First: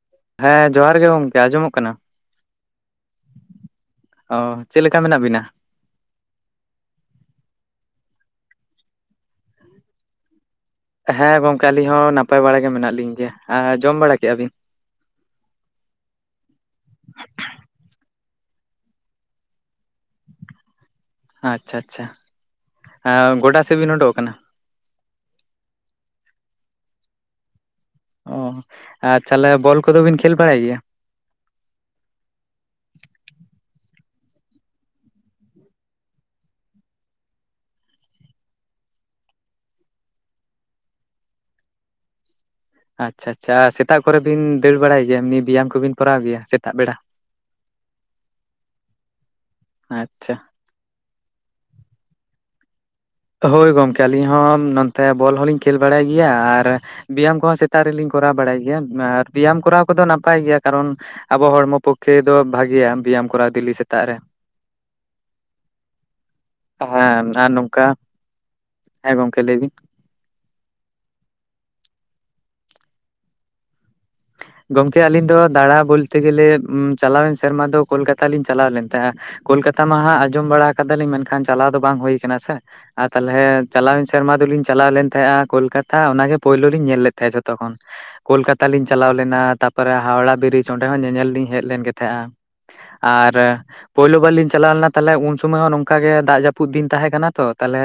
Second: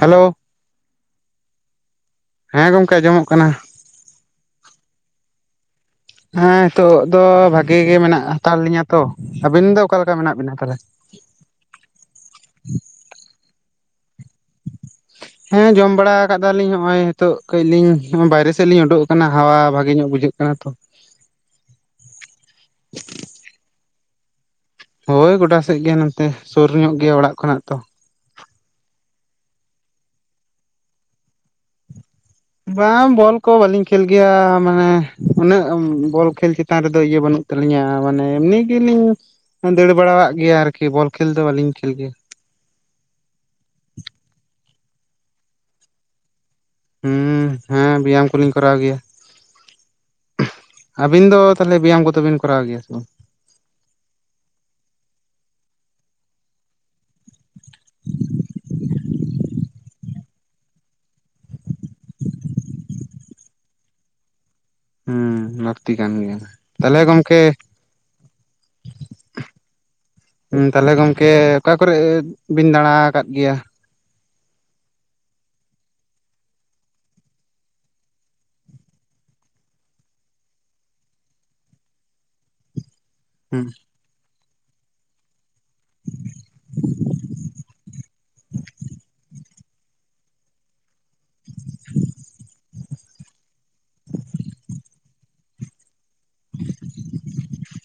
Hello ᱦᱮᱸ ᱡᱚᱦᱟᱨ ᱜᱮ ᱜᱚᱝᱠᱮ ᱟᱸᱡᱚᱢᱚᱜ ᱠᱟᱱᱟ ᱦᱮᱸ ᱜᱚᱝᱠᱮ ᱟᱸᱡᱚᱢᱚᱜ ᱠᱟᱱᱟ ᱚᱻ ᱪᱮᱫ ᱞᱮᱠᱟ ᱢᱮᱱᱟᱜ ᱵᱤᱱᱟ? ᱦᱮᱸ ᱦᱤᱸᱛᱳᱜ ᱫᱚ ᱵᱷᱟᱜᱤ ᱜᱮ ᱢᱮᱱᱟᱜ ᱦᱟᱛᱲ ᱞᱤᱧᱟᱹ ᱛᱚ, ᱟᱵᱤᱱ ᱫᱚ ᱚᱠᱟᱞᱮᱠᱟ ᱢᱮᱱᱟᱜ ᱵᱤᱱᱟ ᱛᱟᱞᱦᱮ? ᱦᱮᱸ ᱜᱚᱝᱠᱮ ᱟᱹᱞᱤᱧ ᱦᱚᱸ ᱱᱟᱯᱟᱭ ᱵᱟᱲᱟ ᱜᱮ ᱢᱮᱱᱟᱜ ᱞᱤᱧ ᱜᱮᱭᱟ, ᱟᱻ ᱡᱚᱢ ᱵᱟᱲᱟ ᱠᱮᱜ-ᱟ ᱵᱤᱱ? [inaudible] ᱦᱮᱸ ᱡᱚᱢ ᱵᱟᱲᱟ ᱟᱠᱟᱫᱟᱞᱤᱧ ᱱᱚᱜ-ᱚᱭ ᱦᱤᱸᱛᱳᱜ ᱠᱟᱹᱡ ᱞᱤᱧ ᱵᱟᱭᱨᱮ ᱥᱮᱫ ᱞᱤᱧ ᱩᱰᱩᱠ ᱟᱠᱟᱱᱟ, ᱦᱟᱣᱟ ᱵᱷᱟᱜᱮ ᱧᱚᱜ ᱵᱩᱡᱷᱟᱹᱜ ᱠᱟᱱᱟ ᱛᱚ᱾ ᱟᱪᱪᱷᱟ ᱟᱪᱪᱷᱟ, ᱟᱻ ᱜᱚᱰᱟ ᱥᱮᱫ ᱵᱤᱱ ᱩᱰᱩᱚᱜ ᱟᱠᱟᱱᱟ? ᱦᱳᱭ ᱜᱚᱰᱟ ᱥᱮᱫ ᱜᱮ ᱱᱚᱛᱮ, ᱥᱩᱨ ᱧᱚᱜ ᱜᱮᱭᱟ ᱚᱲᱟᱜ ᱠᱷᱚᱱᱟᱜ ᱛᱚ᱾ ᱚᱻ ᱟᱨ ᱛᱟᱦᱞᱮ ᱵᱚᱞ ᱠᱚᱫᱚ ᱵᱤᱱ ᱠᱷᱮᱹᱞ ᱵᱟᱲᱟᱭ ᱜᱮᱭᱟ? ᱵᱟᱝ ᱵᱚᱞ ᱠᱚ ᱵᱟᱹᱞᱤᱧ ᱠᱷᱮᱹᱞ ᱜᱮᱭᱟ ᱢᱟᱱᱮ, ᱩᱱᱟᱹᱜ ᱵᱚᱞ ᱠᱷᱮᱹᱞ ᱪᱮᱛᱟᱱ ᱨᱮᱫᱚ ᱤᱭᱟᱹ ᱵᱟᱹᱱᱩᱜ ᱛᱟᱹᱞᱤᱧᱟ ᱢᱟᱱᱮ ᱮᱢᱱᱤ ᱜᱮᱞᱤᱧ ᱫᱟᱹᱲ ᱵᱟᱲᱟᱣᱟᱜ ᱜᱮᱭᱟ ᱟᱨᱠᱤ, ᱵᱚᱞ ᱠᱷᱮᱹᱞ ᱫᱚ ᱵᱟᱹᱞᱤᱧ ᱠᱷᱮᱹᱞ ᱜᱮᱭᱟ᱾ ᱟᱪᱪᱷᱟ ᱟᱪᱪᱷᱟ, ᱥᱮᱛᱟᱜ ᱠᱚᱨᱮ ᱵᱤᱱ ᱫᱟᱹᱲ ᱵᱟᱲᱟᱭ ᱜᱮᱭᱟ ᱵᱮᱭᱟᱢ ᱠᱚᱵᱤᱱ ᱠᱚᱨᱟᱣ ᱜᱮᱭᱟ ᱥᱮ? ᱦᱩᱸ ᱦᱮᱸ, ᱵᱮᱭᱟᱢ ᱠᱚᱞᱤᱧ ᱠᱚᱨᱟᱣ ᱜᱮᱭᱟ᱾ ᱟᱪᱪᱷᱟ ᱟᱵᱤᱱ ᱫᱚ ᱛᱟᱦᱚᱞᱮ ᱵᱮᱭᱟᱢ ᱠᱚᱫᱚᱵᱤᱱ ᱠᱚᱨᱟᱣ ᱜᱮᱭᱟ ᱥᱮ ᱵᱟᱝ? ᱦᱳᱭ ᱜᱚᱢᱠᱮ ᱟᱹᱞᱤᱧ ᱦᱚᱸ ᱱᱚᱱᱛᱮ ᱵᱚᱞ ᱦᱚᱸᱞᱤᱧ ᱠᱷᱮᱹᱞ ᱵᱟᱲᱟᱭ ᱜᱤᱭᱟ, ᱟᱨ ᱵᱮᱭᱟᱢ ᱠᱚᱦᱚᱸ ᱥᱮᱛ ᱛᱟᱜ ᱨᱮᱞᱤᱧ ᱠᱚᱨᱟᱣ ᱵᱟᱲᱟᱭ ᱜᱮᱭᱟ, ᱟᱨ ᱵᱤᱭᱟᱢ ᱠᱚᱨᱟᱣ ᱠᱚᱫᱚ ᱱᱟᱯᱟᱭ ᱜᱮᱭᱟ ᱠᱟᱨᱚᱱ ᱟᱵᱚ ᱦᱚᱲᱢᱚ ᱯᱚᱠᱠᱷᱮ ᱫᱚ ᱵᱷᱟᱜᱤᱭᱟ ᱵᱮᱭᱟᱢ ᱠᱚᱨᱟᱣ ᱫᱮᱞᱤ ᱥᱮᱛᱟᱜ ᱨᱮ᱾ ᱦᱩᱸ, ᱞᱟᱹᱠᱛᱤ ᱠᱟᱱ ᱜᱮᱭᱟ᱾ ᱛᱟᱦᱞᱮ ᱦᱮᱸ ᱜᱚᱝᱠᱮ ᱟᱨ ᱱᱚᱝᱠᱟ ᱦᱮᱸ ᱜᱚᱝᱠᱮ ᱞᱟᱹᱭ ᱵᱤᱱ? ᱦᱩᱸ ᱛᱟᱞᱦᱮ ᱜᱚᱝᱠᱮ ᱚᱠᱟ ᱠᱚᱨᱮᱜ ᱵᱤᱱ ᱫᱟᱬᱟ ᱟᱠᱟᱫ ᱜᱮᱭᱟ? ᱜᱚᱝᱠᱮ ᱟᱞᱤᱧ ᱫᱚ ᱫᱟᱬᱟ ᱵᱳᱞᱛᱮ ᱜᱮᱞᱮ ᱪᱟᱞᱟᱣᱮᱱ ᱥᱮᱨᱢᱟ ᱫᱚ ᱠᱳᱞᱠᱟᱛᱟ ᱞᱤᱧ ᱪᱟᱞᱟᱣ ᱞᱮᱱ ᱛᱟᱦᱮᱸᱜ-ᱟ᱾ ᱠᱳᱞᱠᱟᱛᱟ ᱢᱟ ᱦᱟᱸᱜ ᱟᱸᱡᱚᱢ ᱵᱟᱲᱟ ᱠᱟᱫᱟᱞᱤᱧ, ᱢᱮᱱᱠᱷᱟᱱ ᱪᱟᱞᱟᱣ ᱫᱚ ᱵᱟᱝ ᱦᱩᱭ ᱠᱟᱱᱟ ᱥᱮ᱾ ᱟᱨ ᱛᱟᱞᱦᱮ ᱦᱩᱸ ᱪᱟᱞᱟᱣᱮᱱ ᱥᱮᱨᱢᱟ ᱫᱚᱞᱤᱧ ᱪᱟᱞᱟᱣ ᱞᱮᱱ ᱛᱟᱦᱮᱸᱜ-ᱟ᱾ ᱠᱳᱞᱠᱟᱛᱟ ᱚᱱᱟᱜᱮ ᱯᱳᱭᱞᱳ ᱞᱤᱧ ᱧᱮᱞ ᱞᱮᱫ ᱛᱟᱦᱮᱸ ᱡᱷᱚᱛᱚ ᱠᱷᱚᱱ᱾ ᱠᱳᱞᱠᱟᱛᱟ ᱞᱤᱧ ᱪᱟᱞᱟᱣ ᱞᱮᱱᱟ ᱛᱟᱯᱚᱨᱮ ᱦᱟᱣᱲᱟ ᱵᱤᱨᱤᱡ ᱚᱸᱰᱮ ᱦᱚᱸ ᱧᱮᱧᱮᱞ ᱞᱤᱧ ᱦᱮᱡ ᱞᱮᱱ ᱜᱮ ᱛᱟᱦᱮᱸᱜ-ᱟ᱾ ᱟᱨ ᱯᱳᱭᱞᱳ ᱵᱟᱨ ᱞᱤᱧ ᱪᱟᱞᱟᱣ ᱞᱮᱱᱟ ᱛᱟᱞᱦᱮ ᱩᱱ ᱥᱚᱢᱚᱭ ᱦᱚᱸ ᱱᱚᱝ ᱠᱟ ᱜᱮ ᱫᱟᱜ ᱡᱟᱹᱯᱩᱫ ᱫᱤᱱ ᱛᱟᱦᱮᱸ ᱠᱟᱱᱟ ᱛᱚ, ᱛᱟᱞᱦᱮ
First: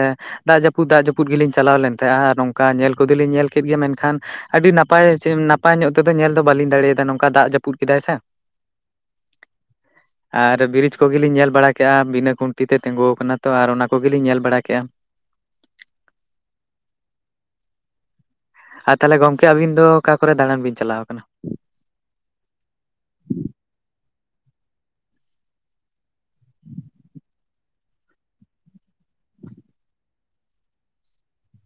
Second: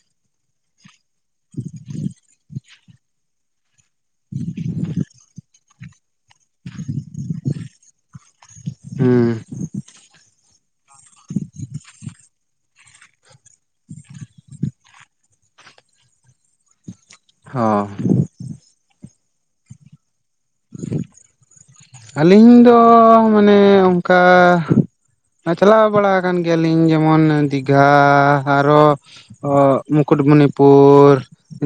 ᱫᱟᱜ ᱡᱟᱹᱯᱩᱫ ᱫᱟᱜ ᱡᱟᱹᱯᱩᱫ ᱯᱩᱫ ᱜᱮᱞᱤᱧ ᱪᱟᱞᱟᱣ ᱞᱮᱱ ᱛᱟᱦᱮᱸᱜᱼᱴ-ᱟ ᱟᱨ ᱱᱚᱝᱠᱟ ᱧᱮᱞ ᱠᱚᱫᱚ ᱞᱤᱧ ᱧᱮᱞ ᱠᱮᱫ ᱜᱮᱭᱟ ᱢᱮᱱᱠᱷᱟᱱ ᱟᱹᱰᱤ ᱱᱟᱯᱟᱭ ᱪᱮ ᱱᱟᱯᱟᱭ ᱧᱚᱜ ᱛᱮᱫᱚ ᱧᱮᱞ ᱫᱚ ᱵᱟᱹᱞᱤᱧ ᱫᱟᱲᱮ ᱭᱟᱫᱟ ᱱᱚᱝᱠᱟ ᱫᱟᱜ ᱡᱟᱹᱯᱩᱫ ᱠᱮᱫᱟᱭ ᱥᱮ᱾ ᱦᱩᱸ [inaudible] ᱟᱨ ᱵᱤᱨᱤᱡᱽ ᱠᱚᱜᱮ ᱞᱤᱧ ᱧᱮᱞ ᱵᱟᱲᱟ ᱠᱮᱜ-ᱟ ᱵᱤᱱᱟᱹ ᱠᱷᱩᱱᱴᱤ ᱛᱮ ᱛᱮᱸᱜᱳᱣ ᱟᱠᱟᱱᱟ ᱛᱚ ᱟᱨ ᱚᱱᱟ ᱠᱚᱜᱮ ᱞᱤᱧ ᱧᱮᱞ ᱵᱟᱲᱟ ᱠᱮᱜ-ᱟ᱾ ᱦᱚᱸ᱾ ᱟᱨ ᱛᱟᱦᱞᱮ ᱜᱚᱝᱠᱮ ᱟᱹᱵᱤᱱ ᱫᱚ ᱚᱠᱟ ᱠᱚᱨᱮ ᱫᱟᱬᱟᱱ ᱵᱤᱱ ᱪᱟᱞᱟᱣ ᱠᱟᱱᱟ? ᱟᱹᱞᱤᱧ ᱫᱚ ᱢᱟᱱᱮ ᱚᱝᱠᱟ ᱦᱮᱸ ᱪᱟᱞᱟᱣ ᱵᱟᱲᱟ ᱟᱠᱟᱱ ᱜᱮᱭᱟ ᱞᱤᱧ ᱡᱮᱢᱚᱱ ᱫᱤᱜᱷᱟ ᱟᱨᱚ ᱚᱻ ᱢᱩᱠᱩᱴᱢᱩᱱᱤᱯᱩᱨ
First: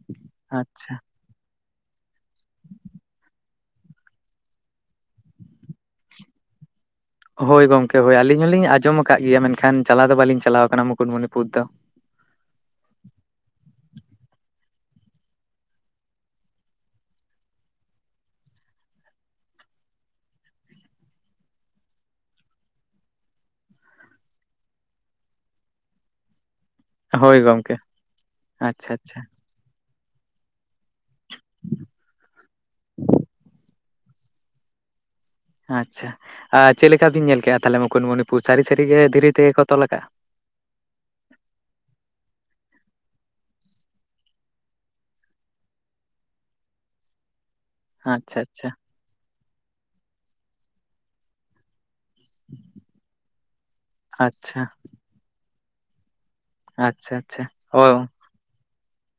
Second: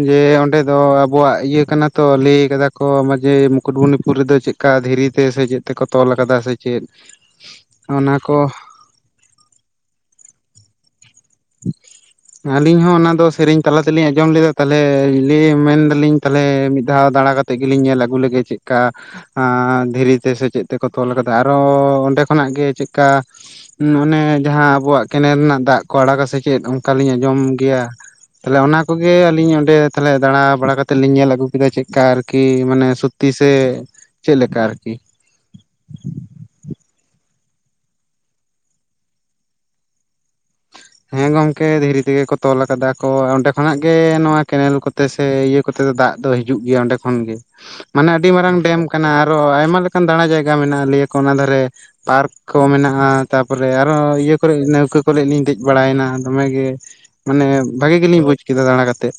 ᱡᱮ ᱚᱸᱰᱮ ᱫᱚ ᱟᱪᱪᱷᱟ ᱟᱵᱚᱣᱟᱜ ᱤᱭᱟᱹ ᱠᱟᱱᱟ ᱛᱚ ᱞᱟᱹᱭ ᱟᱠᱟᱫᱟ ᱠᱚ ᱢᱟ ᱡᱮ ᱢᱩᱠᱩᱴᱢᱩᱱᱤᱯᱩᱨ ᱨᱮᱫᱚ ᱪᱮᱜ ᱠᱟ ᱫᱷᱤᱨᱤ ᱛᱮ ᱥᱮ ᱪᱮᱫ ᱛᱮᱠᱚ ᱛᱚᱞ ᱠᱟᱫᱟ ᱥᱮ ᱪᱮᱫ? ᱦᱳᱭ ᱜᱚᱝᱠᱮ, ᱚᱱᱟ ᱦᱳᱭ ᱠᱚ ᱟᱹᱞᱤᱧ ᱦᱚᱞᱤᱧ ᱟᱸᱡᱚᱢ ᱠᱟᱜ ᱜᱮᱭᱟ ᱢᱮᱱᱠᱷᱟᱱ ᱪᱟᱞᱟ ᱫᱚ ᱵᱟᱞᱤᱧ ᱪᱟᱞᱟᱣ ᱠᱟᱱᱟ ᱢᱩᱠᱩᱴᱢᱩᱱᱤᱯᱩᱨ ᱫᱚ? [inaudible] ᱟᱹᱞᱤᱧ ᱦᱚᱸ ᱚᱱᱟ ᱫᱚ ᱥᱮᱨᱮᱧ ᱛᱟᱞᱟ ᱛᱮ ᱞᱤᱧ ᱟᱸᱡᱚᱢ ᱞᱮᱫᱟ ᱛᱟᱞᱦᱮ ᱞᱟᱹᱭ ᱢᱮᱱᱫᱟᱞᱤᱧ ᱛᱟᱞᱦᱮ ᱢᱤᱫ ᱫᱷᱟᱣ ᱫᱟᱬᱟ ᱠᱟᱛᱮ ᱛᱮ ᱜᱮ ᱞᱤᱧ ᱧᱮᱞ ᱟᱹᱜᱩ ᱞᱮᱜᱮ ᱪᱮᱜᱠᱟ ᱟᱸᱻ ᱫᱷᱤᱨᱤ ᱛᱮ ᱥᱮ ᱪᱮᱫ ᱛᱮᱠᱚ ᱛᱚᱞ ᱟᱠᱟᱫᱟ ᱟᱨᱚ ᱚᱸᱰᱮ ᱠᱷᱚᱱᱟᱜ ᱜᱮ ᱪᱮᱜᱠᱟ ᱢᱩᱸ, ᱚᱱᱮ ᱡᱟᱦᱟᱸ ᱟᱵᱚᱣᱟᱜ ᱠᱮᱱᱮᱞ ᱨᱮᱱᱟᱜ ᱫᱟᱜ ᱠᱚ ᱟᱲᱟᱜᱟᱥ ᱥᱮ ᱪᱮᱫ ᱚᱝᱠᱟᱞᱤᱧ ᱦᱳᱭ ᱟᱸᱡᱚᱢ ᱜᱚᱝᱠᱮ ᱜᱮᱭᱟ ᱛᱷᱟᱞᱮ ᱚᱱᱟ ᱟᱪᱪᱷᱟ ᱟᱪᱪᱷᱟ ᱠᱚᱜᱮ ᱟᱹᱞᱤᱧ ᱚᱸᱰᱮ ᱛᱟᱦᱞᱮ ᱫᱟᱸᱬᱟ‌ ᱵᱟᱲᱟ ᱠᱟᱛᱮ ᱞᱤᱧ ᱧᱮᱞ ᱟᱜᱩ ᱠᱮᱫᱟ ᱪᱮᱜᱠᱟ ᱟᱨᱠᱤ ᱢᱟᱱᱮ ᱥᱩᱛᱛᱤ ᱥᱮ᱾ ᱪᱮᱜ ᱞᱮᱠᱟ ᱟᱨᱠᱤ᱾ ᱟᱪᱪᱷᱟ ᱟ ᱪᱮ ᱞᱮᱠᱟ ᱵᱤᱱ ᱧᱮᱞ ᱠᱮᱜ-ᱟ ᱛᱷᱟᱞᱮ ᱢᱩᱠᱩᱴᱢᱩᱱᱤ ᱯᱩᱨ ᱥᱟᱹᱨᱤ ᱥᱟᱹᱨᱤᱮ ᱫᱷᱤᱨᱤ ᱛᱮᱜᱮ ᱠᱚ ᱛᱚᱞ ᱟᱠᱟᱜ-ᱟ᱾ ᱦᱮᱸ ᱜᱚᱝᱠᱮ ᱫᱷᱤᱨᱤ ᱛᱮᱜᱮ ᱠᱚ ᱛᱚᱞ ᱟᱠᱟᱫᱟ ᱠᱚ ᱚᱸᱰᱮ ᱠᱷᱚᱱᱟᱜ ᱜᱮ ᱱᱚᱣᱟ ᱠᱮᱱᱮᱞ ᱠᱚ᱾ ᱛᱮ ᱥᱮ ᱤᱭᱟᱹ ᱠᱚᱛᱮ ᱫᱚ ᱫᱟᱜ ᱫᱚ ᱦᱤᱡᱩᱜ ᱜᱤᱭᱟ ᱚᱸᱰᱮ ᱠᱷᱚᱱ ᱜᱮ ᱢᱟᱱᱮ ᱟᱹᱰᱤ ᱟᱪᱪᱷᱟ ᱢᱟᱨᱟᱝ ᱟᱪᱪᱷᱟ ᱰᱮᱢ ᱠᱚ ᱠᱟᱱᱟ ᱟᱨᱚ ᱟᱭᱢᱟ ᱞᱮᱠᱟᱱ ᱫᱟᱸᱲᱟ ᱡᱟᱭᱜᱟ ᱢᱮᱱᱟᱜ-ᱟ ᱞᱟᱹᱭ ᱟᱠᱚ ᱚᱱᱟ ᱫᱷᱟᱨᱮ ᱯᱟᱨᱠ ᱠᱚ ᱢᱮᱱᱟᱜ-ᱟ᱾ ᱛᱟᱯᱚᱨᱮ ᱟᱨᱦᱚ ᱤᱭᱟᱹ ᱠᱚᱨᱮᱜ ᱟᱪᱪᱷᱟ ᱱᱟᱹᱣᱠᱟᱹ ᱠᱚᱞᱮᱞ ᱞᱤᱧ ᱫᱮᱡ ᱵᱟᱲᱟᱭ ᱱᱟ᱾ ᱫᱚᱢᱮᱜᱮ ᱟᱪᱪᱷᱟ ᱟᱪᱪᱷᱟ ᱢᱟᱱᱮ ᱵᱷᱟᱜᱤ ᱜᱮᱞᱤᱧ ᱵᱩᱡ ᱠᱮᱫᱟ ᱫᱟᱬᱟ ᱠᱟᱛᱮᱫ᱾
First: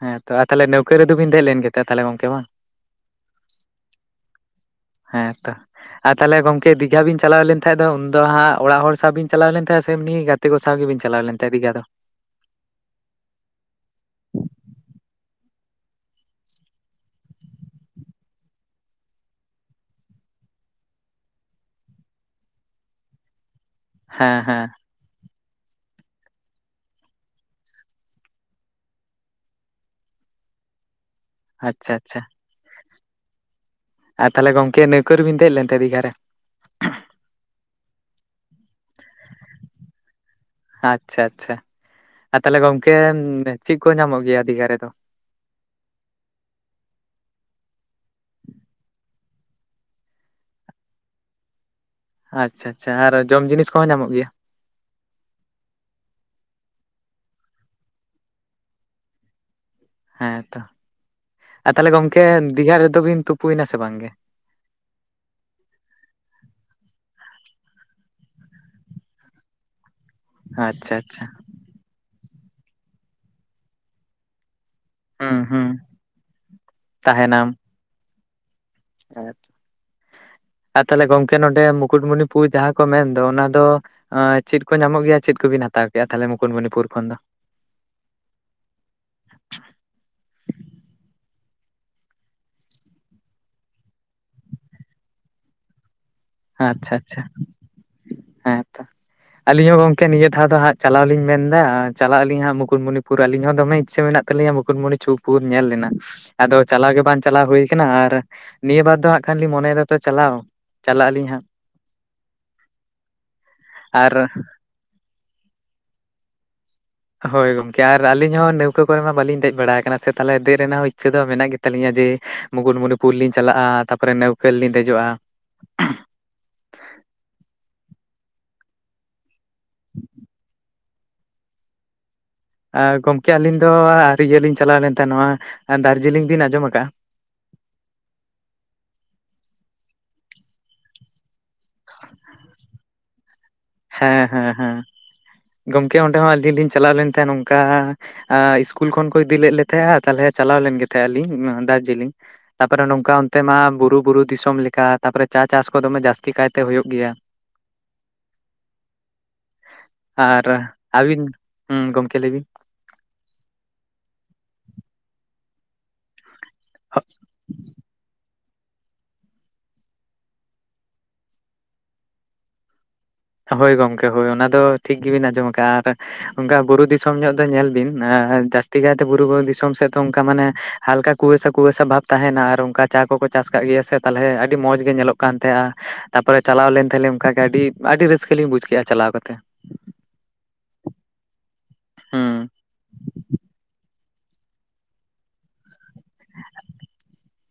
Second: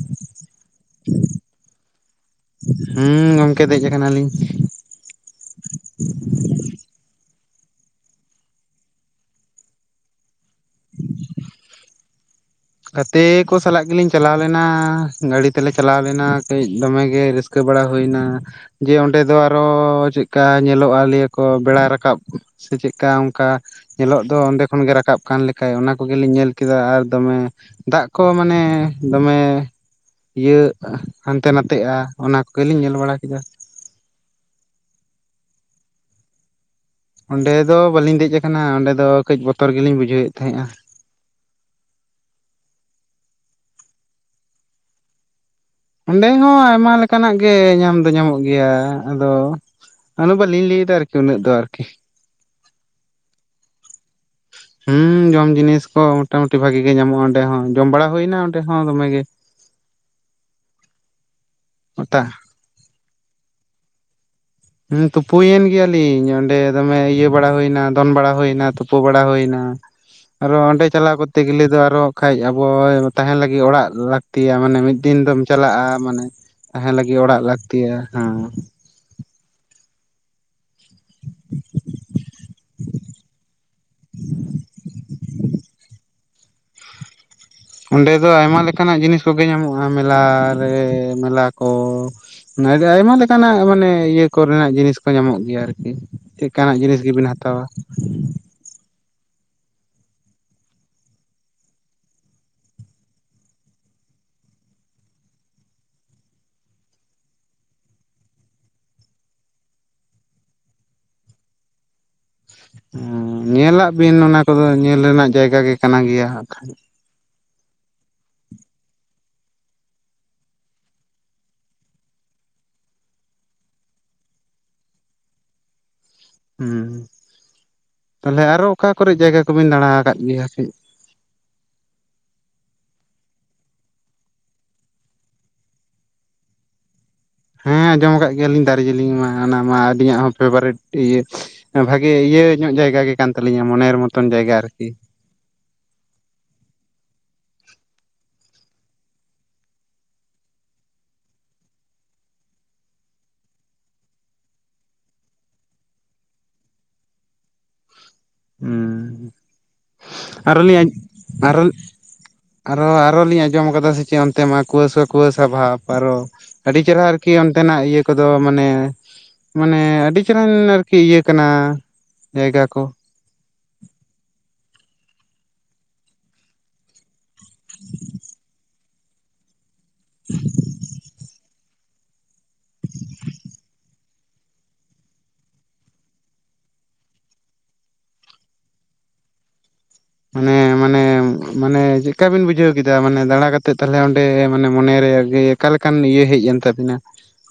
ᱦᱮᱸ ᱛᱚ ᱟᱨ ᱛᱷᱟᱞᱮ ᱱᱟᱹᱣᱠᱟᱹ ᱨᱮᱫᱚᱵᱤᱱ ᱫᱮᱡ ᱞᱮᱱ ᱜᱮ ᱛᱟᱦᱚᱞᱮ ᱜᱚᱝᱠᱮ ᱵᱟᱝ᱾ ᱦᱩᱸ ᱜᱚᱝᱠᱮ ᱫᱮᱡ ᱟᱠᱟᱱᱟ ᱞᱤᱧ᱾ ᱦᱮᱸ ᱛᱚ ᱟᱨ ᱛᱟᱦᱞᱮ ᱜᱚᱝᱠᱮ ᱫᱤᱜᱷᱟ ᱵᱤᱱ ᱪᱟᱞᱟᱣ ᱞᱮᱱ ᱛᱟᱦᱮᱜ ᱫᱚ ᱩᱱᱫᱚ ᱦᱟᱸᱜ ᱚᱲᱟᱜ ᱦᱚᱲ ᱥᱟᱶ ᱵᱤᱱ ᱪᱟᱞᱟᱣ ᱞᱮᱱ ᱛᱟᱦᱮᱸᱫ ᱥᱮ ᱮᱢᱱᱤ ᱜᱟᱛᱮ ᱠᱚ ᱥᱟᱶ ᱜᱮᱵᱤᱱ ᱪᱟᱞᱟᱣ ᱞᱮᱱ ᱛᱟᱦᱮᱸᱫ ᱫᱤᱜᱷᱟ ᱫᱚ ᱜᱟᱛᱮ ᱠᱚ ᱥᱟᱞᱟᱜ ᱜᱮᱞᱤᱧ ᱪᱟᱞᱟᱣ ᱞᱮᱱᱟ ᱜᱟᱲᱤ ᱛᱮᱞᱮ ᱪᱟᱞᱟᱣ ᱞᱮᱱᱟ ᱠᱟᱹᱡ ᱫᱚᱢᱮ ᱜᱮ ᱨᱟᱹᱥᱠ--ᱹ ᱠᱟᱹ ᱵᱟᱲᱟ ᱦᱩᱭᱱᱟ᱾ ᱡᱮ ᱚᱸᱰᱮ ᱫᱚ ᱟᱨᱚ ᱪᱮᱜᱠᱟ ᱧᱮᱞᱚᱜ-ᱟ ᱞᱟᱭᱟᱹ ᱠᱚ ᱵᱮᱲᱟ ᱨᱟᱠᱟᱵ᱾ ᱥᱮ ᱪᱮᱜ ᱠᱟ ᱚᱱᱠᱟ᱾ ᱧᱮᱞᱚᱜ ᱫᱚ ᱦᱮᱸ ᱚᱸᱰᱮ ᱦᱮᱸ ᱠᱷᱚᱱ ᱜᱮ ᱨᱟᱠᱟᱵ ᱠᱟᱱ ᱞᱮᱠᱟᱡ ᱚᱱᱟ ᱠᱚᱜᱮ ᱞᱤᱧ ᱧᱮᱞ ᱠᱮᱫᱟ ᱟᱨ ᱫᱚᱢᱮ ᱫᱟᱜ ᱠᱚ ᱢᱟᱱᱮ ᱫᱚᱢᱮ᱾ ᱤᱭᱟᱹᱜ ᱦᱟᱱᱛᱮ ᱟᱪᱪᱷᱟ ᱱᱟᱛᱮ-ᱟ ᱟᱪᱪᱷᱟ ᱚᱱᱟ ᱠᱚᱜᱮ ᱞᱤᱧ ᱧᱮᱞ ᱵᱟᱲᱟ ᱠᱮᱫᱟ᱾ ᱟᱨ ᱛᱟᱦᱚᱞᱮ ᱜᱚᱢᱠᱮ ᱱᱟᱹᱣᱠᱟᱹ ᱨᱮᱵᱤᱱ ᱫᱮᱡ ᱞᱮᱱ ᱛᱮ ᱫᱤᱜᱷᱟ ᱨᱮ᱾ ᱚᱸᱰᱮ ᱫᱚ ᱵᱟᱹᱞᱤᱧ ᱫᱮᱡ ᱟᱠᱟᱱᱟ ᱚᱸᱰᱮ ᱫᱚ ᱠᱟᱹᱡ ᱵᱚᱛᱚᱨ ᱜᱮᱞᱤᱧ ᱵᱩᱡᱷᱟᱹᱣᱮᱫ ᱛᱟᱦᱮᱸᱜᱼᱟ᱾ ᱟᱪᱪᱷᱟ ᱟᱪᱪᱷᱟ ᱟᱨ ᱛᱟᱦᱚᱞᱮ ᱜᱚᱝᱠᱮ ᱪᱮᱫ ᱠᱚ ᱧᱟᱢᱚᱜ ᱜᱮᱭᱟ ᱫᱤᱜᱷᱟ ᱨᱮᱫᱚ᱾ ᱚᱸᱰᱮ ᱦᱚᱸ ᱟᱭᱢᱟ ᱞᱮᱠᱟᱱᱟᱜ ᱜᱮ ᱧᱟᱢ ᱫᱚ ᱧᱟᱢᱚᱜ ᱜᱮᱭᱟ ᱟᱫᱚ᱾ ᱟᱫ ᱵᱟᱹᱞᱤᱧ ᱞᱟᱹᱭ ᱮᱫᱟ ᱟᱨᱠᱤ ᱩᱱᱟᱹᱜ ᱫᱚ ᱟᱨᱠᱤ᱾ ᱟᱪᱪᱷᱟ ᱟᱪᱪᱷᱟ ᱟᱨ ᱡᱚᱢ ᱡᱤᱱᱤᱥ ᱠᱚᱦᱚᱸ ᱧᱟᱢᱚᱜ ᱜᱮᱭᱟ? ᱦᱩᱸ ᱡᱚᱢ ᱡᱤᱱᱤᱥ ᱠᱚ ᱢᱚᱴᱟ ᱢᱩᱴᱤ ᱵᱷᱟᱜᱤ ᱜᱮ ᱧᱟᱢᱚᱜᱼᱟ ᱚᱸᱰᱮ ᱦᱚᱸ ᱡᱚᱢ ᱵᱟᱲᱟ ᱦᱩᱭᱮᱱᱟ ᱚᱸᱰᱮ ᱦᱚᱸ ᱫᱚᱢᱮ ᱜᱮ᱾ ᱦᱮᱸ ᱛᱚ ᱟᱨ ᱛᱟᱦᱚᱞᱮ ᱚᱴᱟ ᱜᱚᱝᱠᱮ ᱫᱤᱜᱷᱟ ᱨᱮᱫᱚ ᱵᱤᱱ ᱛᱩᱯᱩᱭᱱᱟ ᱥᱮ ᱵᱟᱝ ᱜᱮ᱾ ᱦᱩᱸ ᱛᱩᱯᱩᱭᱮᱱ ᱜᱮᱭᱟᱞᱤᱧ ᱚᱸᱰᱮ ᱫᱚᱢᱮ ᱤᱭᱟᱹ ᱵᱟᱲᱟ ᱦᱩᱭ ᱮᱱᱟ ᱫᱚᱱ ᱵᱟᱲᱟ ᱦᱩᱭ ᱮᱱᱟ ᱛᱩᱯᱩ ᱵᱟᱲᱟ ᱦᱩᱭ ᱮᱱᱟ᱾ [unintelligible] ᱟᱨᱚ ᱚᱸᱰᱮ ᱟᱪᱪᱷᱟ ᱪᱟᱞᱟᱣ ᱟᱪᱪᱷᱟ ᱠᱚᱨᱛᱮ ᱜᱮᱞᱮ ᱫᱚ ᱟᱨᱚ ᱦᱟᱜ ᱠᱷᱟᱡ ᱟᱵᱚ ᱛᱟᱦᱮᱱ ᱞᱟᱹᱜᱤᱫ ᱚᱲᱟᱜ ᱞᱟᱹᱠᱛᱤᱭᱟ ᱢᱟᱱᱮ ᱢᱤᱫ᱾ ᱫᱤᱱ ᱦᱩᱸ ᱫᱚᱢ ᱦᱩᱸ ᱪᱟᱞᱟᱜᱼᱟ ᱢᱟᱱᱮ ᱛᱟᱦᱮᱱ ᱞᱟᱹᱜᱤᱫ ᱚᱲᱟᱜ ᱞᱟᱹᱠᱛᱤᱭᱟ ᱦᱮᱸ᱾ ᱦᱮ ᱟᱨ ᱛᱟᱦᱞᱮ ᱜᱚᱝᱠᱮ ᱱᱚᱰᱮ ᱢᱩᱠᱩᱴᱢᱩᱱᱤᱯᱩᱨᱩ ᱡᱟᱦᱟᱸ ᱠᱚ ᱢᱮᱱ ᱫᱚ ᱚᱱᱟ ᱫᱚ᱾ ᱪᱮᱫ ᱠᱚ ᱧᱟᱢᱚᱜ ᱜᱮᱭᱟ ᱪᱮᱫ ᱠᱚᱵᱤᱱ ᱦᱟᱛᱟᱣ ᱠᱮᱫᱮᱜᱼᱟ ᱛᱟᱦᱞᱮ ᱢᱩᱠᱩᱴᱢᱩᱱᱤᱯᱩᱨ ᱠᱷᱚᱱ ᱫᱚ? ᱚᱸᱰᱮ ᱫᱚ ᱟᱭᱢᱟ ᱞᱮᱠᱟᱱᱟᱜ ᱡᱤᱱᱤᱥ ᱠᱚᱜᱮ ᱧᱟᱢᱚᱜᱼᱟ ᱢᱮᱞᱟ ᱨᱮ ᱢᱮᱞᱟ ᱠᱚ᱾ [inaudible] ᱟᱭᱢᱟ ᱞᱮᱠᱟᱱᱟᱜ ᱢᱟᱱᱮ ᱤᱭᱟᱹ ᱠᱚᱨᱮᱱᱟᱜ ᱡᱤᱱᱤᱥ ᱠᱚ ᱧᱟᱢᱚᱜ ᱜᱮᱭᱟ ᱟᱨᱠᱤ᱾ ᱪᱮᱫᱠᱟ ᱱᱟᱜ ᱟᱪᱪᱷᱟ ᱡᱤᱱᱤᱥ ᱟᱪᱪᱷᱟ ᱜᱮᱵᱤᱱ ᱦᱟᱛᱟᱣᱟ᱾ ᱦᱮᱸ ᱛᱚ ᱟᱹᱞᱤᱧ ᱦᱚᱸ ᱜᱚᱢᱠᱮ ᱱᱤᱭᱟᱹ ᱫᱷᱟᱶ ᱫᱚ ᱦᱟᱸᱜ ᱪᱟᱞᱟᱣ ᱞᱤᱧ ᱢᱮᱱ ᱮᱫᱟ ᱪᱟᱞᱟᱜ ᱟᱹᱞᱤ ᱦᱟᱸᱜ ᱢᱩᱠᱩᱠᱢᱩᱱᱤᱯᱩᱨ ᱟᱹᱞᱤᱧ ᱦᱚᱸ ᱫᱚᱢᱮ ᱤᱪᱪᱷᱟᱹ ᱢᱮᱱᱟᱜ᱾ ᱛᱟᱞᱤᱧᱟ ᱢᱩᱠᱩᱴᱢᱩᱱᱤ ᱪᱳᱠ ᱯᱩᱨ ᱧᱮᱞ ᱨᱮᱱᱟᱜ ᱟᱫᱚ ᱪᱟᱞᱟᱣ ᱜᱮ ᱵᱟᱝ ᱪᱟᱞᱟᱣ ᱦᱩᱭ ᱟᱠᱟᱱᱟ ᱟᱨ᱾ ᱱᱤᱭᱟᱹ ᱵᱟᱨ ᱫᱚ ᱦᱟᱸᱜ ᱠᱷᱟᱱ ᱞᱤᱧ ᱢᱚᱱᱮᱭᱮᱫᱟ ᱛᱚ ᱪᱟᱞᱟᱣ ᱪᱟᱞᱟᱜ ᱟᱹᱞᱤᱧ ᱦᱟᱸᱜ᱾ ᱩᱸ ᱧᱮᱞ ᱟᱜ ᱟᱨ ᱵᱤᱱ ᱚᱱᱟ ᱠᱚᱫᱚ ᱧᱮᱞ ᱨᱮᱱᱟᱜ ᱡᱟᱭᱜᱟ ᱜᱮ ᱠᱟᱱᱟ ᱜᱮᱭᱟ ᱦᱟᱜ ᱠᱷᱟᱱ᱾ ᱦᱳᱭ ᱜᱚᱝᱠᱮ ᱟᱨ ᱟᱹᱞᱤᱧ ᱦᱚᱸ ᱱᱟᱹᱣᱠᱟᱹ ᱠᱚᱨᱮ ᱢᱟ ᱵᱟᱞᱤᱧ ᱫᱮᱡ ᱵᱟᱲᱟ ᱟᱠᱟᱱᱟ ᱥᱮ ᱛᱟᱦᱚᱞᱮ ᱫᱮᱡ ᱨᱮᱱᱟᱜ ᱦᱚᱸ ᱤᱪᱪᱷᱟᱹ ᱫᱚ ᱢᱮᱱᱟᱜ ᱜᱮ᱾ ᱛᱟᱹᱞᱤᱧᱟ ᱡᱮ ᱢᱩᱠᱩᱴᱢᱩᱱᱤᱯᱩᱨ ᱞᱤᱧ ᱪᱟᱞᱟᱜᱼᱟ ᱛᱟᱯᱚᱨᱮ ᱱᱟᱹᱣᱠᱟᱹ ᱨᱮ ᱞᱤᱧ ᱫᱮᱡᱚᱜᱼᱟ᱾ [unintelligible] ᱦᱩᱸ ᱛᱟᱦᱞᱮ ᱟᱨᱚ ᱚᱠᱟ ᱠᱚᱨᱮ ᱡᱟᱭᱜᱟ ᱠᱚᱵᱤᱱ ᱫᱟᱬᱟ ᱟᱠᱟᱫ ᱜᱮᱭᱟ ᱠᱟᱹᱡ᱾ ᱟᱨ ᱜᱚᱢᱠᱮ ᱟᱹᱞᱤᱧ ᱫᱚ ᱟᱨ ᱤᱭᱟᱹ ᱞᱤᱧ ᱪᱟᱞᱟᱣ ᱞᱮᱱ ᱛᱟᱦᱮᱸ ᱱᱚᱣᱟ ᱫᱟᱨᱡᱤᱞᱤᱝ ᱵᱤᱱ ᱟᱸᱡᱚᱢ ᱟᱠᱟᱫ-ᱟ? ᱦᱮᱸ ᱟᱸᱡᱚᱢ ᱟᱠᱟᱫ ᱜᱮᱭᱟᱞᱤᱧ ᱫᱟᱨᱡᱤᱞᱤᱝ ᱢᱟ ᱚᱱᱟ ᱢᱟ ᱟᱹᱞᱤᱧᱟᱜ ᱦᱚᱸ ᱯᱷᱮᱵᱟᱨᱮᱴ ᱤᱭᱟᱹ ᱵᱷᱟᱜᱮ ᱤᱭᱟᱹ ᱧᱚᱜ ᱡᱟᱭᱜᱟ ᱜᱮ ᱠᱟᱱ ᱛᱟᱹᱞᱤᱧᱟ ᱢᱚᱱᱮᱨ ᱦᱮᱸ ᱢᱚᱛᱚᱱ ᱦᱮᱸ ᱡᱟᱭᱜᱟ ᱦᱮᱸ ᱟᱨᱠᱤ᱾ ᱜᱚᱢᱠᱮ ᱚᱸᱰᱮ ᱦᱚᱸ ᱟᱹᱞᱤᱧ ᱞᱤᱧ ᱪᱟᱞᱟᱣ ᱞᱮᱱ ᱛᱟᱦᱮᱸᱱ ᱱᱚᱝᱠᱟ ᱟ ᱥᱠᱩᱞ ᱠᱷᱚᱱ ᱠᱚ ᱤᱫᱤ ᱞᱮᱫ ᱞᱮ ᱛᱟᱦᱮᱸ-ᱟ, ᱛᱟᱞᱦᱮ ᱪᱟᱞᱟᱣ ᱞᱮᱱ ᱜᱮ ᱛᱟᱦᱮᱸᱫ-ᱟ ᱞᱤᱧ ᱚᱱᱟ ᱫᱟᱨᱡᱤᱞᱤᱝ᱾ ᱛᱟᱯᱚᱨᱮ ᱱᱚᱝᱠᱟ ᱚᱱᱛᱮ ᱢᱟ ᱵᱩᱨᱩ ᱵᱩᱨᱩ ᱫᱤᱥᱚᱢ ᱞᱮᱠᱟ ᱛᱟᱯᱚᱨᱮ ᱪᱟ ᱪᱟᱥ ᱠᱚ ᱫᱚᱢᱮ ᱡᱟᱹᱥᱛᱤ ᱠᱟᱭ ᱛᱮ ᱦᱚᱭᱩᱜ ᱜᱮᱭᱟ᱾ ᱦᱩᱸ᱾ ᱟᱨ ᱟᱨᱚ ᱞᱤᱧ ᱟᱹᱵᱤᱱ᱾ ᱟᱨᱚ ᱦᱩᱸ ᱜᱚᱢᱠᱮ ᱞᱟᱹᱭ ᱵᱤᱱ᱾ ᱟᱨᱚ ᱟᱨᱚ ᱞᱤᱧ ᱟᱸᱡᱚᱢ ᱟᱠᱟᱫᱟ ᱥᱮ ᱪᱮᱫ ᱚᱱᱛᱮ ᱢᱟ ᱠᱩᱣᱟᱹᱥᱟ ᱠᱩᱣᱟᱹᱥᱟ ᱵᱷᱟᱵ ᱟᱨᱚ ᱟᱹᱰᱤ ᱪᱮᱨᱦᱟ ᱟᱨᱠᱤ ᱚᱱᱛᱮᱱᱟᱜ ᱤᱭᱟᱹ ᱠᱚᱫᱚ ᱢᱟᱱᱮ ᱢᱟᱱᱮ ᱟᱹᱰᱤ ᱪᱮᱨᱦᱟᱱ ᱟᱨᱠᱤ ᱤᱭᱟᱹ ᱠᱟᱱᱟ ᱡᱟᱭᱜᱟ ᱠᱚ᱾ ᱦᱳᱭ ᱜᱚᱝᱠᱮ ᱦᱳᱭ ᱚᱱᱟ ᱫᱚ ᱴᱷᱤᱠ ᱜᱮᱵᱤᱱ ᱟᱸᱡᱚᱢ ᱟᱠᱟᱜ-ᱟ ᱟᱨ ᱚᱱᱠᱟ ᱵᱩᱨᱩ ᱫᱤᱥᱚᱢ ᱧᱚᱜ ᱫᱚ ᱧᱮᱞ ᱵᱤᱱ ᱟᱨ ᱡᱟᱹᱥᱛᱤ ᱠᱟᱭᱛᱮ ᱵᱩᱨᱩ ᱵᱩᱨᱩ ᱫᱤᱥᱚᱢ ᱥᱮᱫ ᱛᱚ ᱚᱱᱠᱟ ᱢᱟᱱᱮ ᱦᱟᱞᱠᱟ ᱠᱩᱣᱟᱹᱥᱟ ᱠᱩᱣᱟᱹᱥᱟ ᱵᱷᱟᱵ ᱛᱟᱦᱮᱱᱟ ᱟᱨ ᱚᱱᱠᱟ ᱪᱟ ᱠᱚᱠᱚ ᱪᱟᱥ ᱠᱟᱜ ᱜᱮᱭᱟ ᱥᱮ ᱛᱟᱞᱦᱮ ᱟᱹᱰᱤ ᱢᱚᱸᱡᱽ ᱜᱮ ᱧᱮᱞᱚᱜ ᱠᱟᱱ ᱛᱟᱦᱮᱸ-ᱟ᱾ ᱛᱟᱯᱚᱨᱮ ᱪᱟᱞᱟᱣ ᱞᱮᱱ ᱛᱟᱦᱮᱫ ᱞᱤᱧ ᱚᱱᱠᱟ ᱜᱮ ᱟᱹᱰᱤ ᱟᱹᱰᱤ ᱨᱟᱹᱥᱠᱟᱹ ᱞᱤᱧ ᱵᱩᱡᱽ ᱠᱮᱫ-ᱟ ᱪᱟᱞᱟᱣ ᱠᱟᱛᱮ᱾ ᱢᱟᱱᱮ ᱢᱟᱱᱮ ᱢᱟᱱᱮ ᱪᱮᱫᱠᱟ ᱵᱤᱱ ᱦᱩᱸ ᱵᱩᱡᱷᱟᱹᱣ ᱠᱮᱫᱟ ᱢᱟᱱᱮ ᱫᱟᱬᱟᱸ ᱠᱟᱛᱮᱫ ᱛᱟᱞᱦᱮ ᱚᱸᱱ ᱰᱮ ᱢᱟᱱᱮ ᱢᱚᱱᱮ ᱨᱮ ᱟᱨᱠᱤ ᱚᱠᱟ ᱞᱮᱠᱟᱱ ᱤᱭᱟᱹ ᱦᱮᱡ ᱮᱱ ᱛᱟᱵᱤᱱᱟ?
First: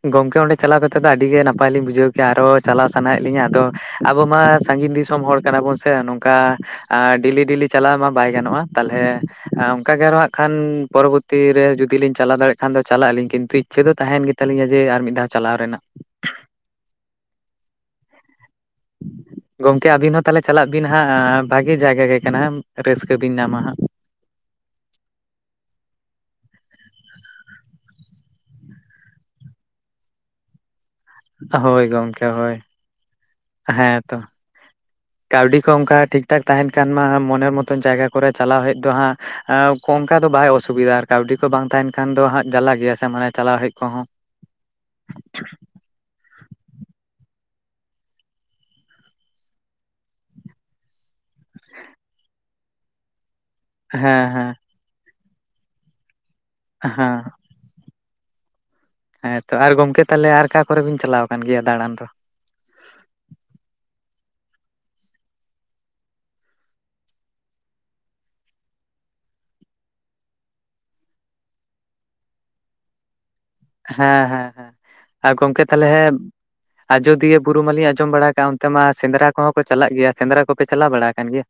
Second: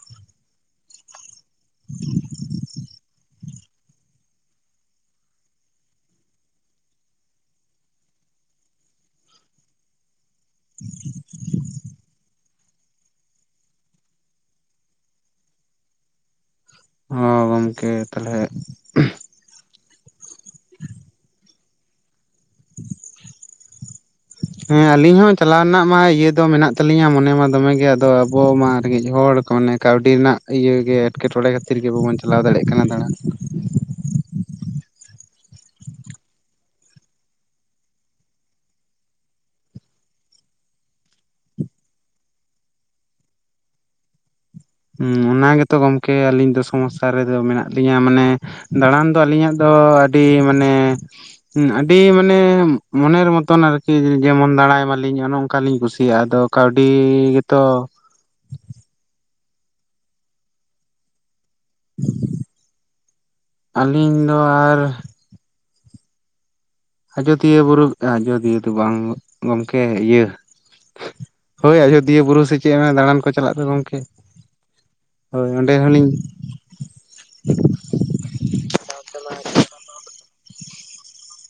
ᱜᱚᱝᱠᱮ ᱚᱸᱰᱮ ᱪᱟᱞᱟᱣ ᱠᱟᱛᱮᱫ ᱫᱚ ᱟᱹᱰᱤ ᱜᱮ ᱱᱟᱯᱟᱭ ᱞᱤᱧ ᱵᱩᱡᱷᱟᱹᱣ ᱠᱮᱫ-ᱟ ᱟᱨᱚ ᱪᱟᱞᱟᱣ ᱥᱟᱱᱟᱭᱮᱫ ᱞᱤᱧᱟ ᱟᱫᱚ ᱟᱵᱚ ᱢᱟ ᱥᱟᱺᱜᱤᱧ ᱫᱤᱥᱚᱢ ᱦᱚᱲ᱾ ᱠᱟᱱᱟ ᱵᱚᱱ ᱥᱮ ᱱᱚᱝᱠᱟ ᱰᱮᱞᱤ ᱰᱮᱞᱤ ᱪᱟᱞᱟᱣ ᱢᱟ ᱵᱟᱭ ᱜᱟᱱᱚᱜᱼᱟ ᱛᱟᱦᱚᱞᱮ ᱚᱱᱠᱟ ᱜᱮ ᱟᱨᱚ ᱦᱟᱜ ᱠᱷᱟᱱ ᱯᱚᱨᱚᱵᱚᱨᱛᱤ ᱨᱮ ᱡᱩᱫᱤ ᱞᱤᱧ ᱪᱟᱞᱟᱣ ᱫᱟᱲᱭᱟᱜ ᱠᱷᱟᱱ ᱫᱚ ᱪᱟᱞᱟᱜ ᱟᱞᱤᱧ ᱠᱤᱱᱛᱩ ᱤᱪᱷᱟᱹ ᱫᱚ ᱛᱟᱦᱮᱸᱭᱮᱱ ᱜᱮ ᱛᱟᱹᱞᱤᱧᱟ ᱡᱮ ᱟᱨ ᱢᱤᱫ ᱫᱷᱟᱣ ᱪᱟᱞᱟᱣ ᱨᱮᱱᱟᱜ᱾ ᱦᱳ ᱜᱚᱢᱠᱮ ᱛᱟᱞᱦᱮ ᱜᱚᱝᱠᱮ ᱟᱵᱤᱱ ᱦᱚᱸ ᱛᱟᱞᱦᱮ ᱪᱟᱞᱟᱜ ᱵᱤᱱ ᱦᱟᱸᱜ ᱟ ᱵᱷᱟᱜᱮ ᱡᱟᱭᱜᱟ ᱜᱮ ᱠᱟᱱᱟ ᱦᱟᱸᱜ, ᱨᱟᱹᱥᱠᱟᱹ ᱵᱤᱱ ᱧᱟᱢᱟ ᱦᱟᱸᱜ᱾ ᱦᱮᱸ ᱟᱞᱤᱧ ᱦᱚᱸ ᱪᱟᱞᱟᱜ ᱨᱮᱱᱟᱜ ᱢᱟ ᱤᱭᱟᱹ ᱫᱚ ᱢᱮᱱᱟᱜ ᱛᱟᱹᱟᱞᱤᱧᱟᱹ ᱢᱚᱱᱮ ᱢᱟ ᱫᱚᱢᱮ ᱜᱮ ᱟᱫᱚ ᱟᱵᱚ ᱢᱟ ᱨᱮᱸᱜᱮᱡ ᱦᱚᱲ ᱠᱚ ᱢᱟᱱᱮ ᱠᱟᱹᱣᱰᱤ ᱨᱮᱱᱟᱜ ᱤᱭᱟᱹ ᱜᱮ ᱮᱴᱠᱮᱴᱚᱬᱮ ᱦᱟᱸᱜ ᱠᱷᱟᱹᱛᱤᱨ ᱦᱳᱭ ᱜᱮ ᱵᱟᱵᱚᱱ ᱜᱚᱝᱠᱮ ᱪᱟᱞᱟᱣ ᱦᱳᱭ ᱫᱟᱲᱮᱭᱟᱜ ᱠᱟᱱᱟ ᱫᱟᱬᱟᱱ᱾ ᱦᱮᱸ ᱛᱚ᱾ [inaudible] ᱠᱟᱹᱣᱰᱤ ᱠᱚ ᱚᱝᱠᱟ ᱴᱷᱤᱠ ᱴᱷᱟᱠ ᱛᱟᱦᱮᱱ ᱠᱷᱟᱱ ᱢᱟ ᱢᱚᱱᱮᱨ ᱢᱚᱛᱚᱱ ᱡᱟᱭᱜᱟ ᱠᱚᱨᱮ ᱪᱟᱞᱟᱣ ᱦᱮᱡ ᱫᱚ ᱦᱟᱸᱜ ᱮᱸ ᱚᱝᱠᱟ ᱫᱚ ᱵᱟᱭ ᱚᱥᱩᱵᱤᱫᱟ ᱟᱨ ᱠᱟᱹᱣᱰᱤ ᱠᱚ ᱵᱟᱝ ᱛᱟᱦᱮᱱ ᱠᱷᱟᱱ ᱫᱚ ᱦᱟᱸᱜ ᱡᱟᱞᱟ ᱜᱮᱭᱟ ᱥᱮ ᱢᱟᱱᱮ ᱪᱟᱞᱟᱣ ᱦᱮᱡ ᱠᱚᱦᱚᱸ᱾ ᱦᱩᱸ᱾ ᱚᱱᱟ ᱜᱮᱛᱚ ᱜᱚᱝᱠᱮ ᱟᱹᱞᱤᱧ ᱫᱚ ᱥᱚᱢᱚᱥᱥᱟ ᱨᱮᱫᱚ ᱢᱮᱱᱟᱜ ᱞᱤᱧᱟᱹ ᱢᱟᱱᱮ ᱫᱟᱬᱟᱱ ᱫᱚ ᱟᱹᱞᱤᱧᱟᱜ ᱫᱚ ᱟᱹᱰᱤ ᱢᱟᱱᱮ ᱟᱹᱰᱤ ᱢᱟᱱᱮ ᱢᱚᱱᱮᱨ ᱢᱚᱛ ᱛᱚᱱ ᱟᱨᱠᱤ ᱦᱮᱸ ᱦᱮᱸ ᱡᱮᱢᱚᱱ ᱫᱟᱬᱟᱸᱭ ᱢᱟᱞᱤᱧ ᱚᱱᱮ ᱚᱱᱠᱟ ᱞᱤᱧ ᱠᱩᱥᱤᱭᱟᱜᱼᱟ᱾ ᱟᱫᱚ ᱠᱟᱹᱣᱰᱤ ᱦᱮᱸ ᱜᱜᱮᱛᱚ ᱦᱮᱸ ᱛᱚ ᱟᱨ ᱜᱚᱝᱠᱮ ᱛᱟᱞᱦᱮ ᱟᱨ ᱟᱠᱟ ᱠᱚᱨᱮ ᱵᱤᱱ ᱪᱟᱞᱟᱣ ᱠᱟᱱ ᱜᱮᱭᱟ ᱫᱟᱬᱟᱱ ᱫᱚ? ᱟᱹᱞᱤᱧ ᱫᱚ ᱟᱨ ᱟᱡᱚᱫᱤᱭᱟᱹ ᱵᱩᱨᱩ ᱟᱡᱚᱫᱤᱭᱟᱹ ᱫᱚ ᱵᱟᱝ ᱜᱚᱢᱠᱮ ᱤᱭᱟᱹ ᱦᱳᱭ ᱟᱡᱳᱫᱤᱭᱟᱹ ᱵᱩᱨᱩ ᱥᱮ ᱪᱮᱜ ᱚᱱᱮ ᱫᱟᱬᱟᱱ ᱠᱚ ᱪᱟᱞᱟᱜ ᱫᱚ ᱜᱚᱢᱠᱮ᱾ ᱦᱮᱸ ᱦᱮᱸ ᱦᱮᱸ ᱟᱨ ᱦᱳᱭ ᱜᱚᱝᱠᱮ ᱚᱸᱰᱮ ᱛᱟᱞᱦᱮ ᱦᱚᱸᱞᱤᱧ ᱟᱡᱚᱫᱤᱭᱟᱹ ᱵᱩᱨᱩ ᱢᱟᱞᱤᱧ ᱟᱸᱡᱚᱢ ᱵᱟᱲᱟ ᱟᱠᱟᱫ ᱚᱱ ᱛᱮᱢᱟ ᱥᱮᱸᱫᱽᱨᱟ ᱠᱚᱦᱚᱸ ᱠᱚ ᱪᱟᱞᱟᱜ ᱜᱮᱭᱟ᱾ ᱥᱮᱸᱫᱽᱨᱟ ᱠᱚᱯᱮ ᱪᱟᱞᱟᱣ ᱵᱟᱲᱟ ᱟᱠᱟᱱ ᱜᱮᱭᱟ?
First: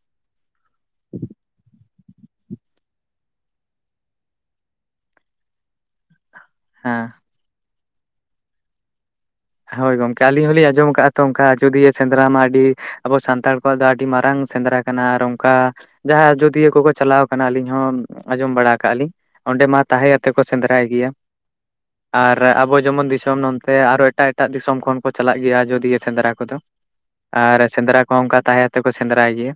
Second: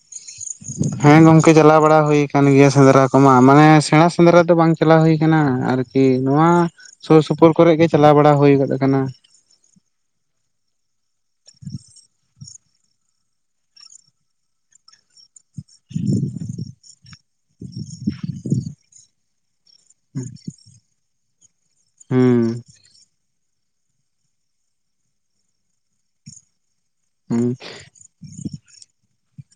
ᱦᱮᱸ ᱜᱚᱝᱠᱮ ᱪᱟᱞᱟᱣ ᱵᱟᱲᱟ ᱦᱩᱭ ᱠᱟᱱ ᱜᱤᱭᱟ ᱥᱮᱸᱫᱽᱨᱟ ᱠᱚᱢᱟ᱾ ᱢᱟᱱᱮ ᱥᱮᱸᱬᱟ ᱥᱮᱸᱫᱽᱨᱟ ᱫᱚ ᱵᱟᱝ ᱪᱟᱞᱟᱣ ᱦᱩᱭ ᱠᱟᱱᱟ ᱟᱨ ᱠᱤ ᱱᱚᱣᱟ ᱦᱮᱸ᱾ ᱥᱳᱨ-ᱥᱳᱯᱳᱨ ᱠᱚᱨᱮᱜ ᱜᱮ ᱪᱟᱞᱟᱣ ᱵᱟᱲᱟ ᱦᱳᱭ ᱜᱚᱫ ᱠᱟᱱᱟ᱾ ᱦᱳᱭ ᱜᱚᱝᱠᱮ ᱟᱹᱞᱤᱧ ᱦᱚᱞᱤᱧ ᱟᱸᱡᱚᱢ ᱟᱠᱟᱜᱼᱟ ᱛᱚ ᱚᱱᱠᱟ ᱟᱡᱚᱫᱤᱭᱟᱹ ᱥᱮᱸᱫᱽᱨᱟ ᱢᱟ ᱟᱹᱰᱤ ᱟᱵᱚ ᱥᱟᱱᱛᱟᱲ ᱠᱚᱣᱟᱜ ᱫᱚ ᱟᱹᱰᱤ ᱢᱟᱨᱟᱝ ᱥᱮᱸᱫᱽᱨᱟ ᱠᱟᱱᱟ ᱟᱨ ᱚᱝᱠᱟ ᱡᱟᱦᱟᱸ ᱟᱡᱽᱫᱤᱭᱟᱹ ᱠᱚᱠᱚ ᱪᱟᱞᱟᱣ ᱠᱟᱱᱟ, ᱟᱹᱞᱤᱧ ᱦᱚᱸ ᱟᱸᱡᱚᱢ ᱵᱟᱲᱟ ᱠᱟᱜ ᱞᱤᱧ᱾ ᱚᱸᱰᱮ ᱢᱟ ᱛᱟᱦᱮᱸ ᱟᱛᱮᱜ ᱠᱚ ᱥᱮᱸᱫᱽᱨᱟᱭ ᱜᱮᱭᱟ ᱟᱨ ᱦᱩᱸ ᱟᱵᱚ ᱡᱮᱢᱚᱱ ᱫᱤᱥᱚᱢ ᱱᱚᱱᱛᱮ ᱟᱨᱚ ᱮᱴᱟᱜ ᱮᱴᱟᱜ ᱫᱤᱥᱚᱢ ᱠᱷᱚᱱ ᱠᱚ ᱪᱟᱞᱟᱜ ᱜᱤᱭᱟ, ᱟᱡᱽᱫᱤᱭᱟᱹ ᱥᱮᱸᱫᱽᱨᱟ ᱠᱚᱫᱚ ᱦᱩᱸ ᱟᱨ ᱥᱮᱸᱫᱽᱨᱟ ᱠᱚᱦᱚᱸ ᱚᱱᱠᱟ ᱛᱟᱦᱮᱸ ᱛᱮ ᱠᱚ ᱥᱮᱸᱫᱽᱨᱟᱭ ᱜᱮᱭᱟ᱾